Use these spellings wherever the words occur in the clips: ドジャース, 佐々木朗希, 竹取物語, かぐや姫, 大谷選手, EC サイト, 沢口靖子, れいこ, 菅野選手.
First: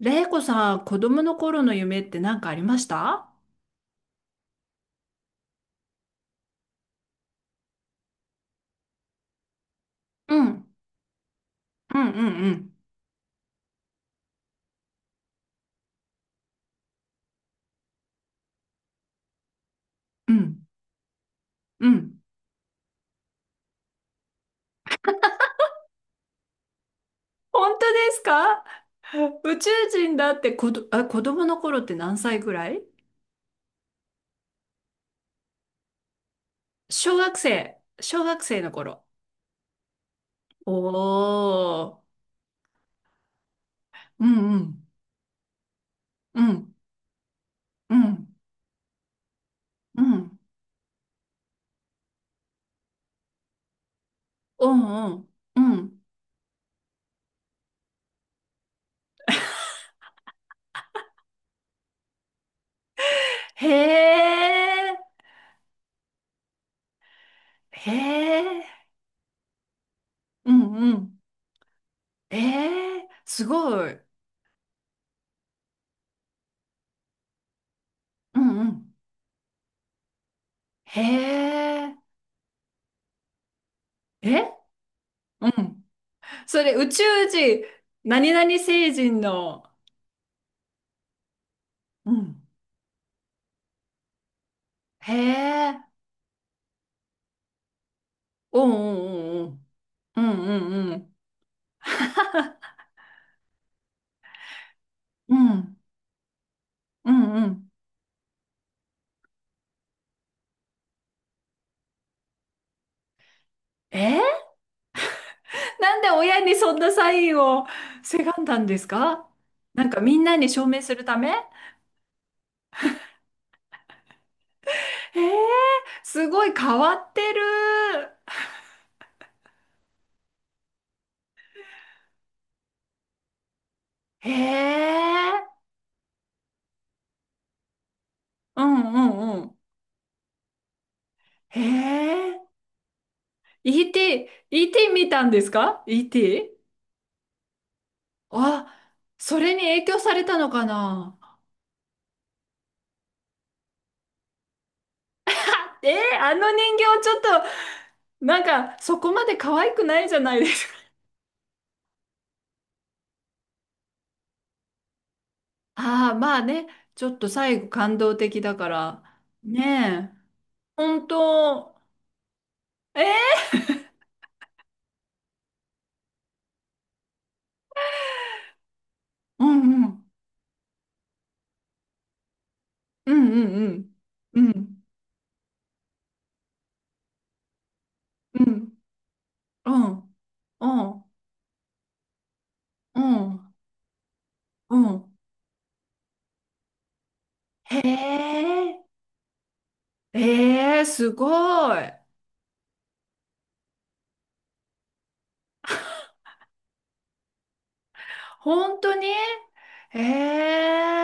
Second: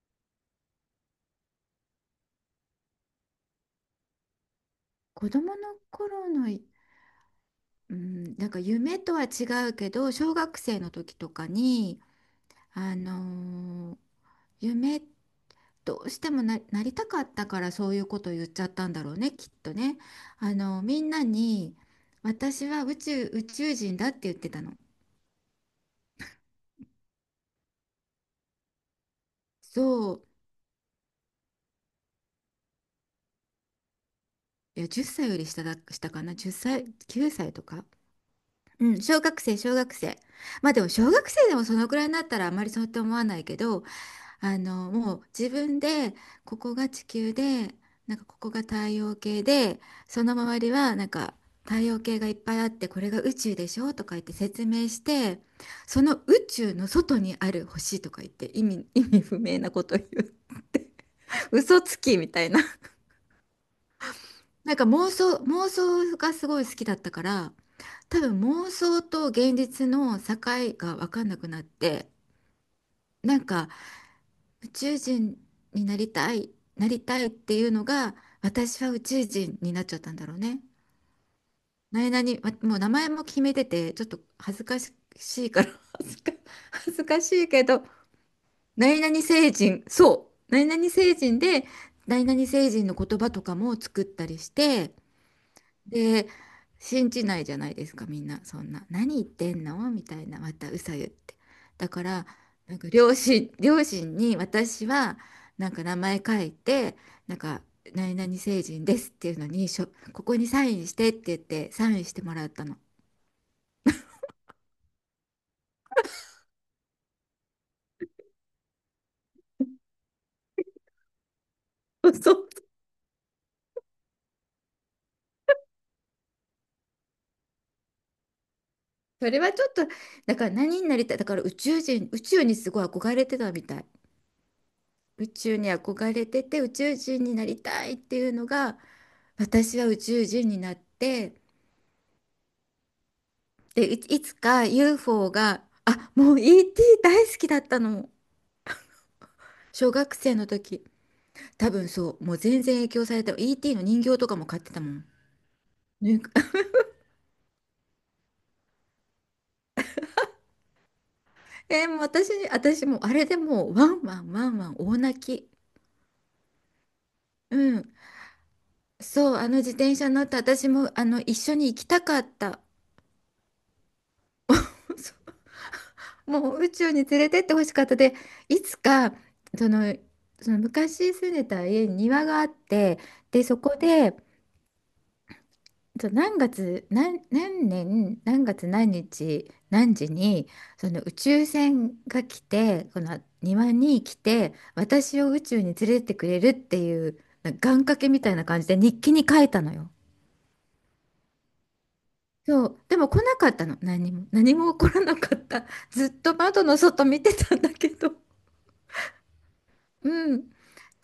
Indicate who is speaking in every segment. Speaker 1: れいこさん、子供の頃の夢って何かありました？
Speaker 2: 子供の頃のい、うん、なんか夢とは違うけど、
Speaker 1: う
Speaker 2: 小
Speaker 1: ん、う
Speaker 2: 学
Speaker 1: ん、
Speaker 2: 生の時とか
Speaker 1: う
Speaker 2: に、
Speaker 1: ん、うん。
Speaker 2: あのー夢どうしてもなりたかったからそういうことを言っちゃったんだろうね、きっとね。
Speaker 1: うん、
Speaker 2: みんなに、
Speaker 1: うん。
Speaker 2: 私は宇宙人だって言ってたの。
Speaker 1: 本当ですか？ 宇宙
Speaker 2: そ
Speaker 1: 人
Speaker 2: う、
Speaker 1: だって子ど、あ、子供の頃って何歳ぐらい？
Speaker 2: いや、10歳より下だ、下かな、10歳、
Speaker 1: 小
Speaker 2: 9
Speaker 1: 学
Speaker 2: 歳と
Speaker 1: 生。
Speaker 2: か。
Speaker 1: 小学生の
Speaker 2: うん、
Speaker 1: 頃。
Speaker 2: 小学生、小学生。
Speaker 1: お
Speaker 2: まあでも小学生でもそのくらい
Speaker 1: ー。
Speaker 2: になったらあまりそうって思わないけど、
Speaker 1: うんうん。
Speaker 2: もう自分で
Speaker 1: う
Speaker 2: ここ
Speaker 1: ん。
Speaker 2: が地球で、
Speaker 1: う
Speaker 2: なんか
Speaker 1: ん。
Speaker 2: ここが太陽系で、
Speaker 1: う
Speaker 2: その
Speaker 1: ん。
Speaker 2: 周りはなんか太陽系がいっぱいあって、これが宇宙でしょとか言って説
Speaker 1: う
Speaker 2: 明し
Speaker 1: んうん。
Speaker 2: て、
Speaker 1: うん、
Speaker 2: その宇宙の外にある星とか言って意味不明なこと言って、 嘘つきみたいな。
Speaker 1: へ
Speaker 2: なんか
Speaker 1: え。
Speaker 2: 妄想がすごい好きだったから、
Speaker 1: へ
Speaker 2: 多分妄
Speaker 1: え。
Speaker 2: 想と現実の境
Speaker 1: うんう
Speaker 2: が分
Speaker 1: ん。
Speaker 2: かんなくなって、
Speaker 1: ええ。
Speaker 2: な
Speaker 1: す
Speaker 2: んか
Speaker 1: ごい。
Speaker 2: 宇宙人になりたい、なりたいっていうのが、
Speaker 1: うんう
Speaker 2: 私
Speaker 1: ん。
Speaker 2: は宇宙人になっちゃったんだろうね。
Speaker 1: へえ。
Speaker 2: 何々、もう名前も決めてて、ちょっと
Speaker 1: え、
Speaker 2: 恥ずかし
Speaker 1: う
Speaker 2: いから、
Speaker 1: ん。
Speaker 2: 恥ずか、
Speaker 1: それ宇
Speaker 2: 恥
Speaker 1: 宙
Speaker 2: ずかしい
Speaker 1: 人、
Speaker 2: けど、
Speaker 1: 何々星
Speaker 2: 何々
Speaker 1: 人
Speaker 2: 星
Speaker 1: の、
Speaker 2: 人、そう、何々星人で、
Speaker 1: う
Speaker 2: 何々
Speaker 1: ん。
Speaker 2: 星人の言葉とかも作ったりして、
Speaker 1: へえ、
Speaker 2: で、信じないじゃないですか、みんな。
Speaker 1: う
Speaker 2: そ
Speaker 1: ん
Speaker 2: んな、何言っ
Speaker 1: う
Speaker 2: て
Speaker 1: ん
Speaker 2: んのみ
Speaker 1: う
Speaker 2: たいな、また
Speaker 1: ん
Speaker 2: 嘘
Speaker 1: う
Speaker 2: 言っ
Speaker 1: ん。
Speaker 2: て。だから、なんか両親に私は、
Speaker 1: うんうんう
Speaker 2: なん
Speaker 1: ん。
Speaker 2: か名前書いて、
Speaker 1: うん
Speaker 2: なん
Speaker 1: うんう
Speaker 2: か、
Speaker 1: ん。
Speaker 2: 何々成人ですっていうのに、ここにサインしてって言って、サインしてもらったの。
Speaker 1: えー、なんで親にそんなサインをせがんだんですか？なんかみんなに証明するため？
Speaker 2: そう、
Speaker 1: えー、すごい変わってる。
Speaker 2: それはちょっと、だから何になりたい、だから宇宙人、宇宙にすごい憧れてたみたい。
Speaker 1: へ
Speaker 2: 宇宙
Speaker 1: え、
Speaker 2: に憧れてて、宇宙人になりたいっていうの
Speaker 1: う
Speaker 2: が、
Speaker 1: んうんうん。
Speaker 2: 私は宇宙人になって、
Speaker 1: へえ、イ
Speaker 2: で、
Speaker 1: ー
Speaker 2: いい
Speaker 1: テ
Speaker 2: つ
Speaker 1: ィ
Speaker 2: か
Speaker 1: ーイーティー見たん
Speaker 2: UFO
Speaker 1: です
Speaker 2: が、
Speaker 1: か、イー
Speaker 2: あ、
Speaker 1: テ
Speaker 2: も
Speaker 1: ィ
Speaker 2: う
Speaker 1: ー。
Speaker 2: ET 大好きだったの。
Speaker 1: あ、それに影
Speaker 2: 小
Speaker 1: 響さ
Speaker 2: 学
Speaker 1: れ
Speaker 2: 生
Speaker 1: た
Speaker 2: の
Speaker 1: のか
Speaker 2: 時。
Speaker 1: な？
Speaker 2: 多分そう、もう全然影響された。ET の人形とかも買ってたもん。
Speaker 1: えー、
Speaker 2: ぬ
Speaker 1: あの 人形ちょっと、なんかそこまで可愛くないじゃないですか。
Speaker 2: もう私もうあれでもうワンワンワンワン大泣き。
Speaker 1: ああ、まあね、ちょっと
Speaker 2: う
Speaker 1: 最後
Speaker 2: ん。
Speaker 1: 感動的だから。
Speaker 2: そう、自転車
Speaker 1: ねえ。
Speaker 2: 乗って私も
Speaker 1: 本
Speaker 2: 一緒に行
Speaker 1: 当、
Speaker 2: きたかった。
Speaker 1: えー、
Speaker 2: そうもう宇宙に連れてってほしかった。で、いつか
Speaker 1: う
Speaker 2: そ
Speaker 1: んう
Speaker 2: の、
Speaker 1: ん、
Speaker 2: その昔住んでた家に庭があって、
Speaker 1: うん
Speaker 2: で、
Speaker 1: う
Speaker 2: そこ
Speaker 1: ん
Speaker 2: で
Speaker 1: うん、うん、
Speaker 2: そう、何年
Speaker 1: う
Speaker 2: 何月
Speaker 1: ん、
Speaker 2: 何日
Speaker 1: う
Speaker 2: 何時
Speaker 1: ん、
Speaker 2: に
Speaker 1: う
Speaker 2: その
Speaker 1: ん、
Speaker 2: 宇宙船が来て
Speaker 1: う
Speaker 2: この
Speaker 1: ん、
Speaker 2: 庭に来て
Speaker 1: うん。
Speaker 2: 私を宇宙に連れてってくれるっていうなんか
Speaker 1: へ
Speaker 2: 願掛けみたいな感じで
Speaker 1: え、
Speaker 2: 日記に書いたのよ。
Speaker 1: えー、すごい。
Speaker 2: そうでも来なかったの、何も何も起こらなかった。ずっと窓の外見てたんだけど。
Speaker 1: 本当に？へ
Speaker 2: うん。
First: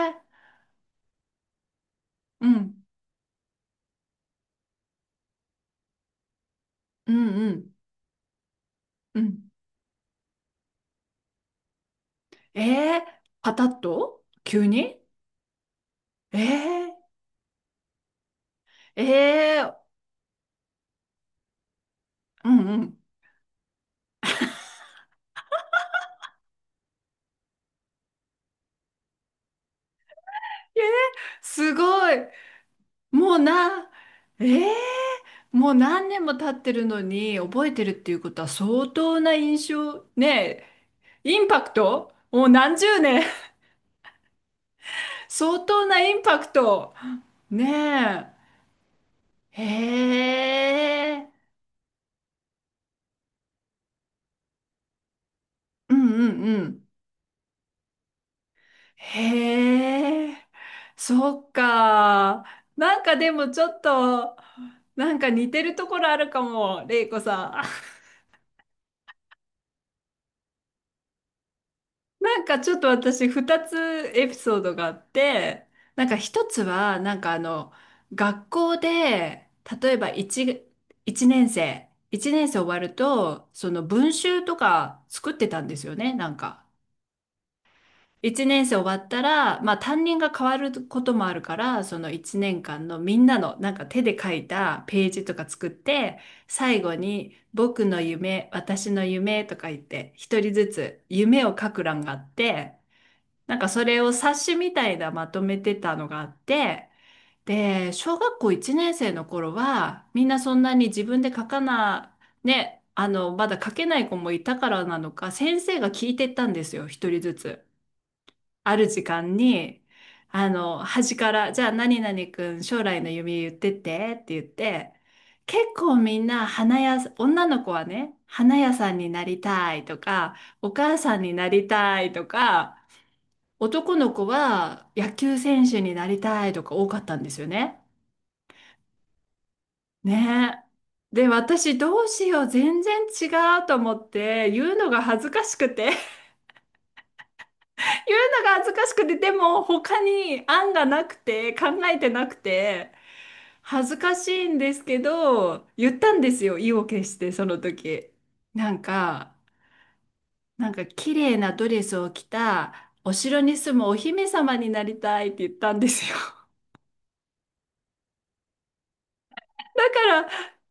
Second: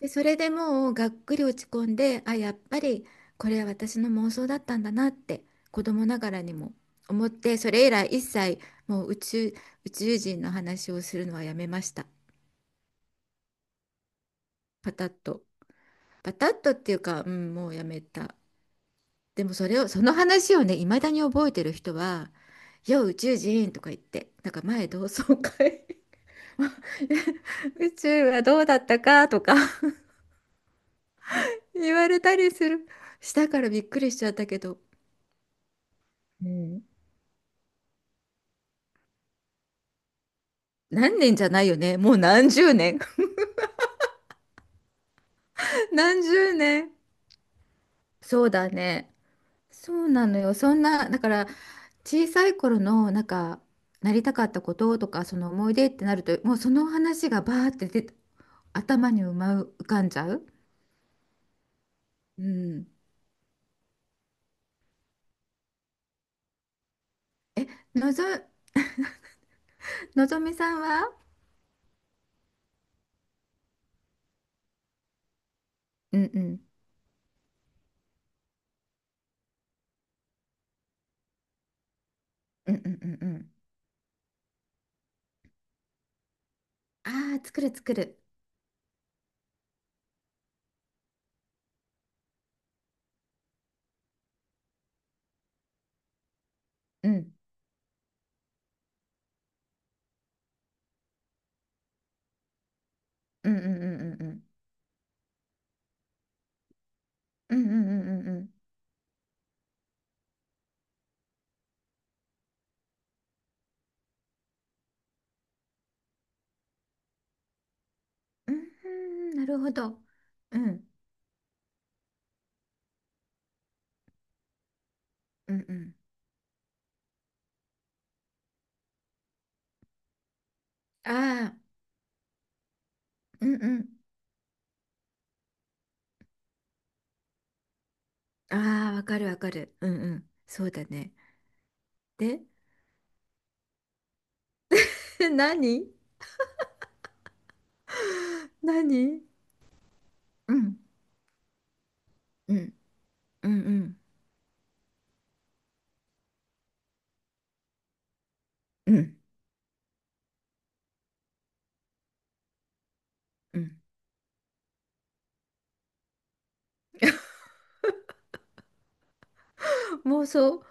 Speaker 2: で、それでもうがっくり落ち込んで、あ、
Speaker 1: う
Speaker 2: やっ
Speaker 1: ん、
Speaker 2: ぱりこれは私の妄想だったんだなって子供ながらにも
Speaker 1: う
Speaker 2: 思
Speaker 1: ん
Speaker 2: っ
Speaker 1: う
Speaker 2: て、そ
Speaker 1: ん、
Speaker 2: れ以来一切もう
Speaker 1: うん。
Speaker 2: 宇宙人の話をするのはやめました。
Speaker 1: えー、パタッと急
Speaker 2: パ
Speaker 1: に？
Speaker 2: タッと。パ
Speaker 1: え
Speaker 2: タッとっていう
Speaker 1: ー、
Speaker 2: か、うん、もうやめた。
Speaker 1: え
Speaker 2: でも
Speaker 1: え
Speaker 2: それ
Speaker 1: ー、
Speaker 2: を、その話をね、いまだに覚えてる人は、
Speaker 1: うんうん。
Speaker 2: よう宇宙人とか言って、なんか前同窓会、 宇宙はどうだったかとか
Speaker 1: す
Speaker 2: 言わ
Speaker 1: ごい。
Speaker 2: れたりする。
Speaker 1: も
Speaker 2: し
Speaker 1: う
Speaker 2: たからびっ
Speaker 1: な、
Speaker 2: くりしちゃっ
Speaker 1: え
Speaker 2: たけ
Speaker 1: え
Speaker 2: ど。
Speaker 1: ー、もう何年も
Speaker 2: う
Speaker 1: 経ってる
Speaker 2: ん、
Speaker 1: のに覚えてるっていうことは相当な印象、ね
Speaker 2: 何
Speaker 1: え、
Speaker 2: 年
Speaker 1: イ
Speaker 2: じ
Speaker 1: ン
Speaker 2: ゃな
Speaker 1: パ
Speaker 2: い
Speaker 1: ク
Speaker 2: よね。も
Speaker 1: ト、
Speaker 2: う
Speaker 1: もう
Speaker 2: 何十
Speaker 1: 何
Speaker 2: 年。
Speaker 1: 十年。 相当 なイン
Speaker 2: 何
Speaker 1: パク
Speaker 2: 十年。
Speaker 1: ト。ね
Speaker 2: そうだね。
Speaker 1: え。
Speaker 2: そうな
Speaker 1: へ
Speaker 2: のよ。そんな、だ
Speaker 1: え。
Speaker 2: から小さい頃のなんかなりたかったこととかその思い出
Speaker 1: う
Speaker 2: って
Speaker 1: ん
Speaker 2: なる
Speaker 1: う
Speaker 2: と、
Speaker 1: ん
Speaker 2: もう
Speaker 1: う
Speaker 2: そ
Speaker 1: ん。
Speaker 2: の話がバーって出て頭にうまう浮かんじゃ
Speaker 1: へえ。
Speaker 2: う。
Speaker 1: そっか。
Speaker 2: うん。
Speaker 1: なんかでもちょっと、なんか似てるところあるかも、れいこさん。
Speaker 2: のぞ、のぞみさんは？
Speaker 1: なんかちょっと私二つエピソードがあって、なんか
Speaker 2: うんう
Speaker 1: 一つ
Speaker 2: ん。
Speaker 1: は、学校で、例えば一年生、終
Speaker 2: うん
Speaker 1: わ
Speaker 2: う
Speaker 1: る
Speaker 2: んうんう
Speaker 1: と、
Speaker 2: ん。
Speaker 1: その文集とか作ってたんですよね、なんか。
Speaker 2: ああ、作る作る。
Speaker 1: 一年生終わったら、まあ担任が変わることもあるから、その一年間のみんなのなんか手で書いたページとか作って、最後
Speaker 2: うん。
Speaker 1: に僕の夢、私の夢とか言って、一人ずつ夢を書く欄があって、
Speaker 2: う
Speaker 1: な
Speaker 2: ん
Speaker 1: ん
Speaker 2: うん
Speaker 1: かそ
Speaker 2: う
Speaker 1: れ
Speaker 2: んう
Speaker 1: を
Speaker 2: んう
Speaker 1: 冊
Speaker 2: ん。
Speaker 1: 子みたいなまとめてたのがあって、
Speaker 2: うんうんう
Speaker 1: で、
Speaker 2: ん
Speaker 1: 小
Speaker 2: うんう
Speaker 1: 学
Speaker 2: ん。
Speaker 1: 校1年生の頃は、みんなそんなに自分で書かな、ね、あの、まだ書けない子もいたからなのか、先生が聞いてったんですよ、一人ずつ。
Speaker 2: う
Speaker 1: ある時
Speaker 2: ん、
Speaker 1: 間
Speaker 2: なるほ
Speaker 1: に、
Speaker 2: ど。
Speaker 1: あ
Speaker 2: う
Speaker 1: の、
Speaker 2: ん。
Speaker 1: 端から、じゃあ何々くん将来の夢言って言って、
Speaker 2: う
Speaker 1: 結
Speaker 2: んう
Speaker 1: 構
Speaker 2: ん。
Speaker 1: みんな花屋さん、女の子はね、花屋さんになりたいとか、お母さんに
Speaker 2: あ
Speaker 1: な
Speaker 2: あ。
Speaker 1: りたいとか、
Speaker 2: うんうん。
Speaker 1: 男の子は野球選手になりたいとか多かったんですよね。
Speaker 2: ああ、わかるわかる。うんうん。
Speaker 1: ね
Speaker 2: そうだね。
Speaker 1: え。で、私どうしよ
Speaker 2: で、
Speaker 1: う、全然違うと思って、言うのが恥 ずかしく
Speaker 2: 何
Speaker 1: て、言うのが恥ずかしくて、
Speaker 2: 何、
Speaker 1: でも他に
Speaker 2: う
Speaker 1: 案
Speaker 2: ん。
Speaker 1: がなくて、考えてなく
Speaker 2: うん。
Speaker 1: て、
Speaker 2: うんう
Speaker 1: 恥ず
Speaker 2: ん
Speaker 1: かしいんですけど、言ったんですよ、意を決して、その時。なん
Speaker 2: うん。
Speaker 1: か、なんか綺麗なドレスを着た、お城に
Speaker 2: う
Speaker 1: 住
Speaker 2: ん、
Speaker 1: むお姫様になりたいって言ったんですよ。から、
Speaker 2: 妄想。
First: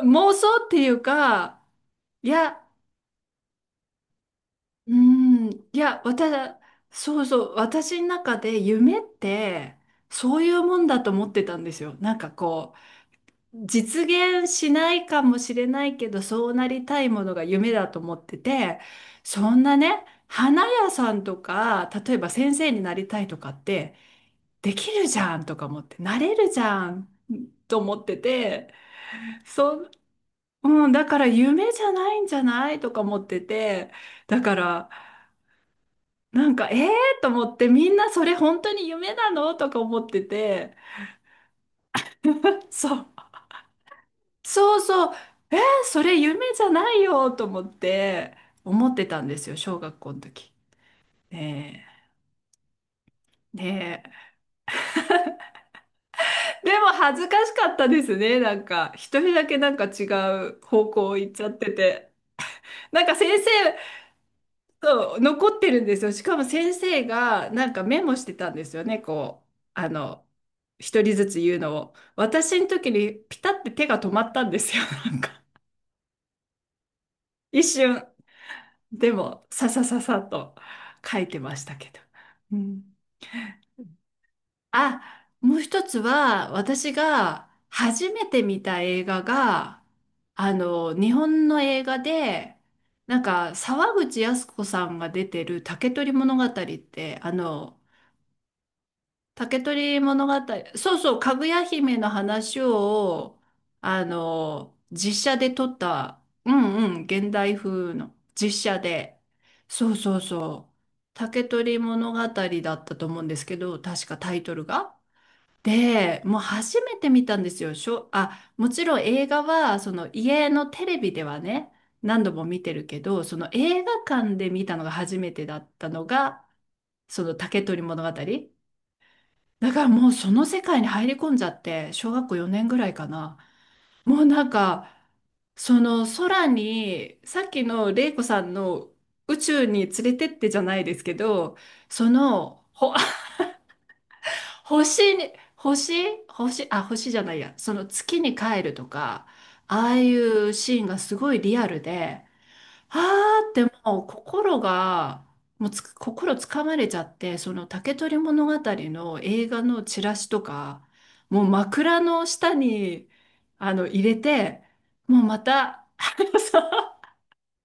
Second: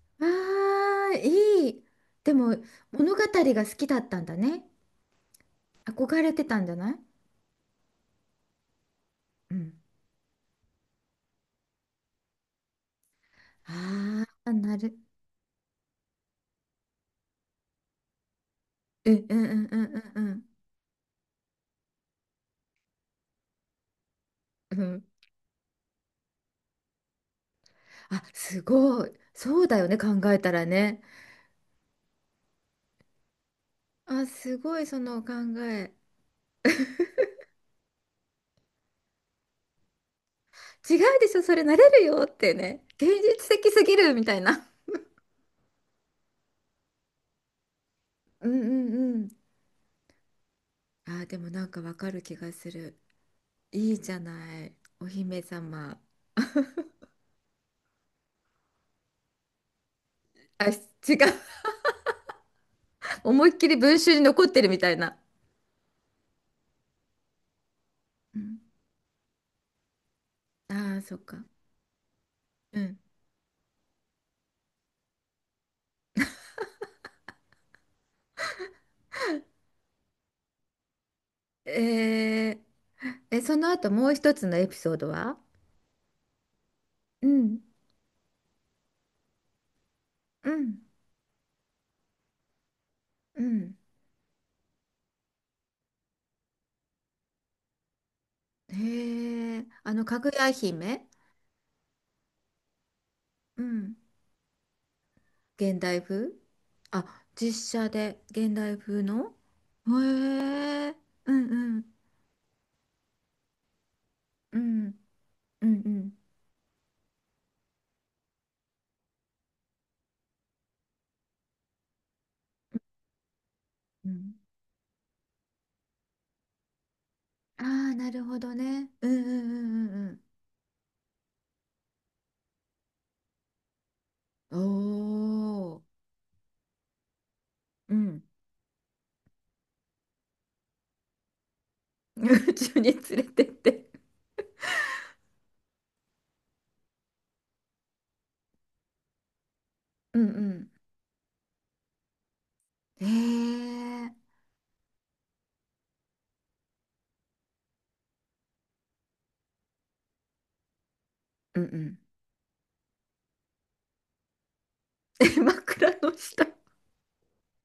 Speaker 1: うん、妄想っていう
Speaker 2: ああ、
Speaker 1: か、
Speaker 2: いい。
Speaker 1: い
Speaker 2: でも、
Speaker 1: や、
Speaker 2: 物語が好きだったんだね。
Speaker 1: うん、いや、
Speaker 2: 憧れて
Speaker 1: 私、
Speaker 2: たんじゃない？
Speaker 1: そうそう、私の中で夢っ
Speaker 2: うん。
Speaker 1: て、そういうもんだと思ってたんですよ。なんかこう、実
Speaker 2: あ
Speaker 1: 現
Speaker 2: あ、
Speaker 1: し
Speaker 2: な
Speaker 1: な
Speaker 2: る。
Speaker 1: いかもしれないけど、そうなりたいものが夢だと思ってて、
Speaker 2: うんうん
Speaker 1: そ
Speaker 2: う
Speaker 1: ん
Speaker 2: ん
Speaker 1: な
Speaker 2: う
Speaker 1: ね、
Speaker 2: んうん
Speaker 1: 花屋さんとか、例えば先生になりたいとかって、で
Speaker 2: うん。う
Speaker 1: き
Speaker 2: ん。
Speaker 1: るじゃんとか思って、なれるじゃんと思って
Speaker 2: あ、す
Speaker 1: て、
Speaker 2: ごい。そうだ
Speaker 1: そ
Speaker 2: よ
Speaker 1: ん、
Speaker 2: ね、考えたら
Speaker 1: うん、
Speaker 2: ね。
Speaker 1: だから夢じゃないんじゃないとか思ってて、
Speaker 2: あ、
Speaker 1: だか
Speaker 2: すごい、
Speaker 1: ら、
Speaker 2: その考え。
Speaker 1: なんか、ええ ー、と思って、みんなそれ本当に夢なの、とか思ってて、
Speaker 2: 違うでしょ、それなれるよって ね。
Speaker 1: そう、
Speaker 2: 現実的すぎるみたいな。
Speaker 1: そうそう、えー、それ夢じゃないよと思って、
Speaker 2: うんう
Speaker 1: 思っ
Speaker 2: ん
Speaker 1: て
Speaker 2: う
Speaker 1: たんで
Speaker 2: ん。
Speaker 1: すよ、小学校の時。
Speaker 2: あー、でもなんか
Speaker 1: ね
Speaker 2: わかる気がする。
Speaker 1: え、
Speaker 2: いい
Speaker 1: ね
Speaker 2: じゃ
Speaker 1: え。
Speaker 2: ない。お姫様。
Speaker 1: でも 恥ずかしかったですね、なんか、一人だけなんか違う
Speaker 2: あ、
Speaker 1: 方
Speaker 2: 違
Speaker 1: 向
Speaker 2: う。
Speaker 1: 行っちゃってて。なんか先生、
Speaker 2: 思いっきり文集に残ってるみたい
Speaker 1: そ
Speaker 2: な。
Speaker 1: う、残ってるんですよ。しかも先生がなんかメモして
Speaker 2: う
Speaker 1: たん
Speaker 2: ん。
Speaker 1: ですよね、こう、あの、
Speaker 2: あ
Speaker 1: 一
Speaker 2: あ、
Speaker 1: 人
Speaker 2: そっ
Speaker 1: ずつ
Speaker 2: か。
Speaker 1: 言うのを。私の
Speaker 2: う
Speaker 1: 時
Speaker 2: ん。
Speaker 1: にピタって手が止まったんですよ、なんか。一瞬。でも、ささささっと書いてましたけど。う
Speaker 2: え
Speaker 1: ん。
Speaker 2: ー、その後もう一つのエピソー
Speaker 1: あ、
Speaker 2: ドは？
Speaker 1: もう一つは、私
Speaker 2: う
Speaker 1: が
Speaker 2: ん。
Speaker 1: 初めて見た映画が、
Speaker 2: う
Speaker 1: あ
Speaker 2: ん。
Speaker 1: の、日本の映画で、なん
Speaker 2: う
Speaker 1: か、
Speaker 2: ん。
Speaker 1: 沢口靖子さんが出てる竹取物語って、あの、
Speaker 2: へ
Speaker 1: 竹
Speaker 2: え、あ
Speaker 1: 取
Speaker 2: の、か
Speaker 1: 物
Speaker 2: ぐ
Speaker 1: 語、
Speaker 2: や
Speaker 1: そう
Speaker 2: 姫？
Speaker 1: そう、かぐや姫の話を、
Speaker 2: うん。
Speaker 1: あの、実写で撮っ
Speaker 2: 現代
Speaker 1: た、
Speaker 2: 風、
Speaker 1: うんうん、
Speaker 2: あ、
Speaker 1: 現代
Speaker 2: 実写
Speaker 1: 風の
Speaker 2: で現
Speaker 1: 実写
Speaker 2: 代風
Speaker 1: で、
Speaker 2: の？
Speaker 1: そ
Speaker 2: へ
Speaker 1: うそうそう、
Speaker 2: え、う
Speaker 1: 竹
Speaker 2: んう
Speaker 1: 取
Speaker 2: ん。
Speaker 1: 物語だったと思うんですけど、確かタイト
Speaker 2: う
Speaker 1: ル
Speaker 2: ん。
Speaker 1: が。
Speaker 2: うんうん。
Speaker 1: で、もう初めて見たんですよ。しょ、あ、もちろん映画は、その家のテレビではね、何度も見てるけど、その映画
Speaker 2: うん。
Speaker 1: 館で見たのが初めてだったのが、その竹
Speaker 2: あ
Speaker 1: 取
Speaker 2: あ、
Speaker 1: 物
Speaker 2: な
Speaker 1: 語。
Speaker 2: るほどね。うんうん
Speaker 1: だから
Speaker 2: う
Speaker 1: も
Speaker 2: んう
Speaker 1: う
Speaker 2: ん
Speaker 1: その世界に入り込んじゃって、小学校4年ぐらいかな。もうなん
Speaker 2: う
Speaker 1: か、
Speaker 2: ん。お
Speaker 1: そ
Speaker 2: お。
Speaker 1: の空に、さっきの
Speaker 2: う
Speaker 1: 玲子
Speaker 2: ん。
Speaker 1: さんの宇宙に連れてってじゃないですけど、そ
Speaker 2: 宇
Speaker 1: の、
Speaker 2: 宙
Speaker 1: ほ、
Speaker 2: に連れてって。
Speaker 1: 星に、星、星、あ、星じゃないや、その月に帰るとか、ああい
Speaker 2: うん
Speaker 1: う
Speaker 2: う
Speaker 1: シーンがすごいリアルで、
Speaker 2: ん。
Speaker 1: あーっても
Speaker 2: へ
Speaker 1: う
Speaker 2: え。
Speaker 1: 心が、もうつく、心つかまれちゃって、その竹取物語の映画のチラシとか、もう
Speaker 2: うんうん。
Speaker 1: 枕の下に、あの、入れて、も うま
Speaker 2: え、
Speaker 1: た、
Speaker 2: 枕
Speaker 1: あ
Speaker 2: の
Speaker 1: の
Speaker 2: 下。
Speaker 1: さ、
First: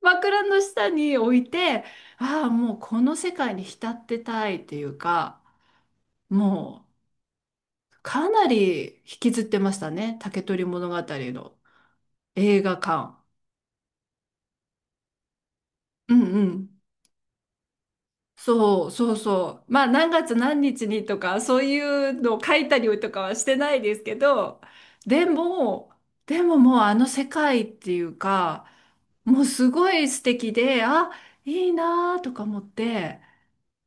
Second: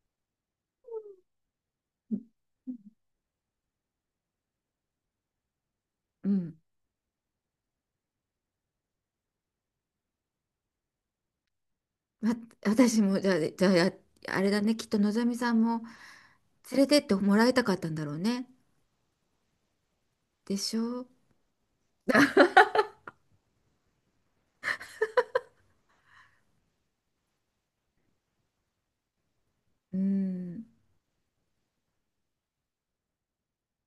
Speaker 1: 枕の下に置いて、
Speaker 2: うん
Speaker 1: ああ、もうこの世界に浸ってたいっていうか、
Speaker 2: うん。
Speaker 1: もうかなり引きずってましたね、竹取物語の
Speaker 2: ま、
Speaker 1: 映画
Speaker 2: 私
Speaker 1: 館。
Speaker 2: もじゃあ、じゃあ、やあれだね。きっとのぞみさんも
Speaker 1: うんう
Speaker 2: 連
Speaker 1: ん。
Speaker 2: れてってもらいたかったんだろうね。
Speaker 1: そうそうそう。まあ何月
Speaker 2: で
Speaker 1: 何
Speaker 2: し
Speaker 1: 日
Speaker 2: ょ
Speaker 1: に
Speaker 2: う。
Speaker 1: とかそういうのを書 いたりとかはしてないですけど、でも、でももうあの世界っていうか、もうすご
Speaker 2: う
Speaker 1: い素敵
Speaker 2: ん。
Speaker 1: で、あ、いいなーとか思って、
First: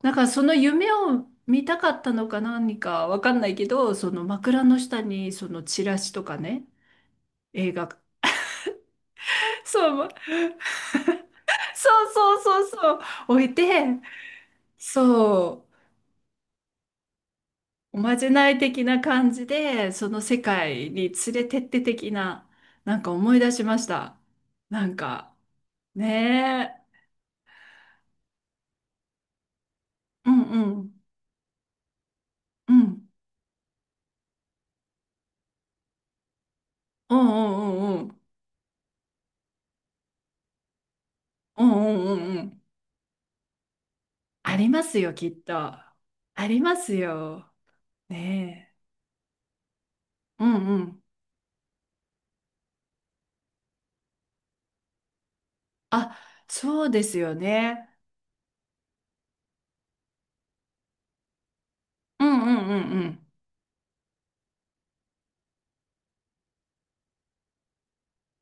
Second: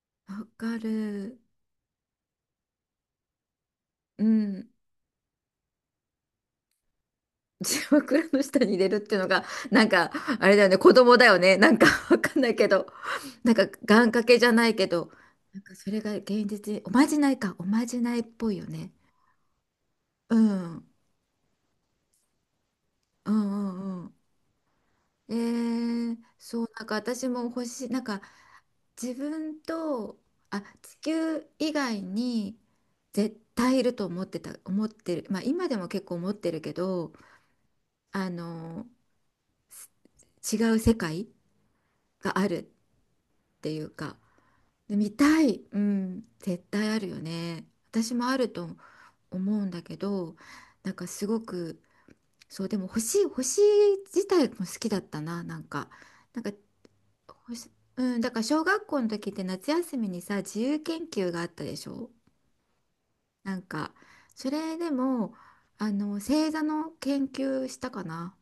Speaker 1: なんかそ
Speaker 2: わ
Speaker 1: の
Speaker 2: か
Speaker 1: 夢を
Speaker 2: る。
Speaker 1: 見たかったのか何かわかんないけど、そ
Speaker 2: う
Speaker 1: の枕
Speaker 2: ん。
Speaker 1: の下にそのチラシとかね、映
Speaker 2: じゃ
Speaker 1: 画、
Speaker 2: あ枕の下に入れるっていうのが、なん
Speaker 1: そう、
Speaker 2: か、あれだよね。子供だよね。なんか
Speaker 1: そう
Speaker 2: わか
Speaker 1: そう
Speaker 2: んない
Speaker 1: そう
Speaker 2: けど。
Speaker 1: そう、置
Speaker 2: な
Speaker 1: い
Speaker 2: んか
Speaker 1: て、
Speaker 2: 願掛けじゃないけど、なん
Speaker 1: そう。
Speaker 2: かそれが現実に、おまじないか、おま
Speaker 1: お
Speaker 2: じな
Speaker 1: ま
Speaker 2: いっ
Speaker 1: じな
Speaker 2: ぽい
Speaker 1: い
Speaker 2: よ
Speaker 1: 的
Speaker 2: ね。
Speaker 1: な感じで、その
Speaker 2: う
Speaker 1: 世
Speaker 2: ん、う
Speaker 1: 界
Speaker 2: ん
Speaker 1: に連れてって的な、なんか
Speaker 2: う
Speaker 1: 思い出しまし
Speaker 2: んう
Speaker 1: た。なんか、
Speaker 2: ん。えー、そう、
Speaker 1: ね
Speaker 2: なんか私も欲しい、なんか自分と、
Speaker 1: え、うん
Speaker 2: あ、
Speaker 1: うん、
Speaker 2: 地球以外に
Speaker 1: うん、
Speaker 2: 絶対いると思ってた、思ってる、まあ今でも結構思ってるけど、
Speaker 1: うんうんうんうん、
Speaker 2: あの、す違う世界
Speaker 1: うんうんうん
Speaker 2: が
Speaker 1: う
Speaker 2: あ
Speaker 1: ん。
Speaker 2: るっていうか、
Speaker 1: あります
Speaker 2: 見
Speaker 1: よ、きっ
Speaker 2: た
Speaker 1: と。
Speaker 2: い。うん。
Speaker 1: あり
Speaker 2: 絶
Speaker 1: ま
Speaker 2: 対
Speaker 1: す
Speaker 2: あるよ
Speaker 1: よ。
Speaker 2: ね。私もあると
Speaker 1: ね
Speaker 2: 思うんだけど、
Speaker 1: え、うんう
Speaker 2: なん
Speaker 1: ん。
Speaker 2: かすごく、そう、でも星、星自体も好きだったな、なんか。
Speaker 1: あ、
Speaker 2: なんか、
Speaker 1: そうですよ
Speaker 2: 星、
Speaker 1: ね。
Speaker 2: うん、だから小学校の時って夏休みにさ、自由研究があったでしょ？
Speaker 1: うんうんうんうん。
Speaker 2: なんか、それでも、星座の研究したかな。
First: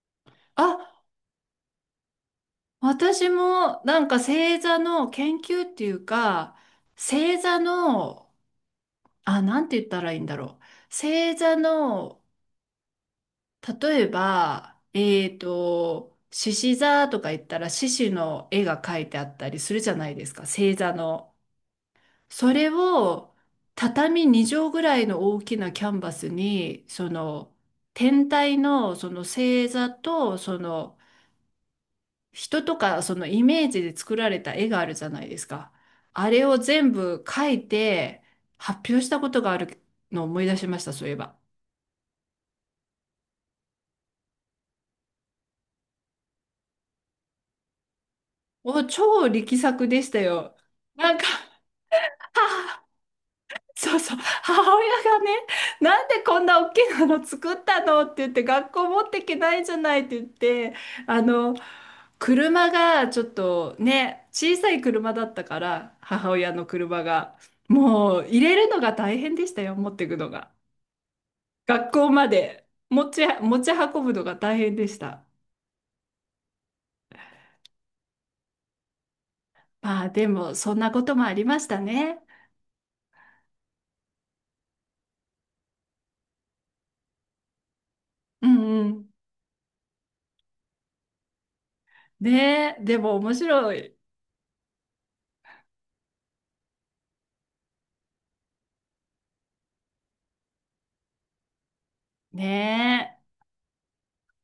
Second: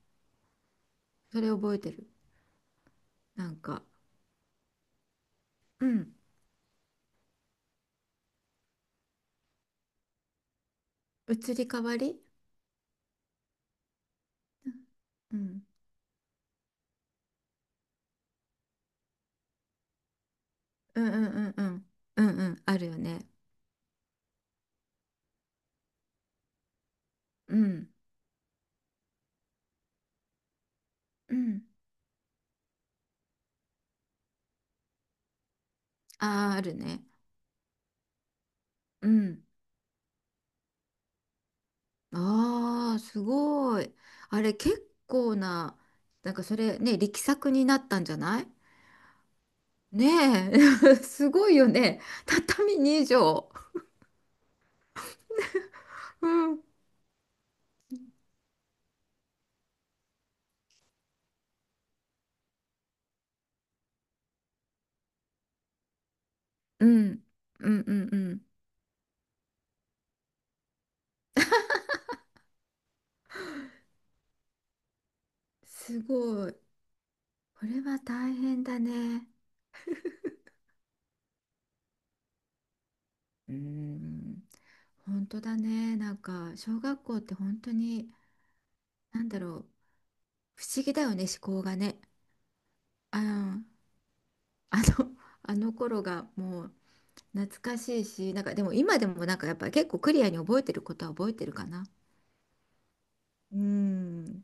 Speaker 1: あ、
Speaker 2: それ覚えてる。
Speaker 1: 私
Speaker 2: なん
Speaker 1: も
Speaker 2: か、
Speaker 1: なんか星座の研究って
Speaker 2: う
Speaker 1: いう
Speaker 2: ん。
Speaker 1: か、星座の、あ、なんて言ったらいいんだろう。星
Speaker 2: 移
Speaker 1: 座
Speaker 2: り変わり。
Speaker 1: の、例えば、え
Speaker 2: う
Speaker 1: っ
Speaker 2: ん。
Speaker 1: と、獅子座とか言ったら獅子の絵が描いてあったりするじゃないですか、星座
Speaker 2: うんう
Speaker 1: の。
Speaker 2: んうんうん。うんう
Speaker 1: そ
Speaker 2: ん。
Speaker 1: れ
Speaker 2: あるよね。
Speaker 1: を畳2畳ぐらいの大きなキャンバスに、その
Speaker 2: うん。
Speaker 1: 天体のその星座と、その
Speaker 2: うん。
Speaker 1: 人とかそのイメージで作られた絵があるじゃないですか。あれ
Speaker 2: あ
Speaker 1: を
Speaker 2: ー、ある
Speaker 1: 全
Speaker 2: ね。
Speaker 1: 部描いて発表し
Speaker 2: う
Speaker 1: たこと
Speaker 2: ん。
Speaker 1: があるのを思い出しました、そういえば。
Speaker 2: ああ、すごい。あれ、結構な、なんかそれね、力作になったんじゃない？
Speaker 1: お、超力作でした
Speaker 2: ね
Speaker 1: よ。
Speaker 2: え、
Speaker 1: なんか、
Speaker 2: すごいよね。畳
Speaker 1: 母、
Speaker 2: 2畳。
Speaker 1: そうそう、母親がね、なんで
Speaker 2: う
Speaker 1: こんな
Speaker 2: ん。
Speaker 1: 大きなの作ったのって言って、学校持っていけないじゃないって言って、あの、車がちょっとね、小さい車だったから、母親の
Speaker 2: う
Speaker 1: 車
Speaker 2: ん。
Speaker 1: が。
Speaker 2: うんうんう
Speaker 1: もう入
Speaker 2: ん。
Speaker 1: れるのが大変でしたよ、持っていくのが。学校まで持ち運ぶのが大変でした。
Speaker 2: すごい。これは大変だね。
Speaker 1: まあでも、そんなこともありましたね。
Speaker 2: うーん。本当だね。なんか、小学校って本当に、
Speaker 1: うんうん。
Speaker 2: なんだろう。不思議だよね、思考がね。
Speaker 1: ねえ、でも
Speaker 2: あ
Speaker 1: 面
Speaker 2: の、
Speaker 1: 白い。
Speaker 2: あの、あの頃がもう、懐かしいし、なんかでも今でもなんかやっぱり結構クリアに覚えてることは覚えてるかな。
Speaker 1: ね
Speaker 2: うん。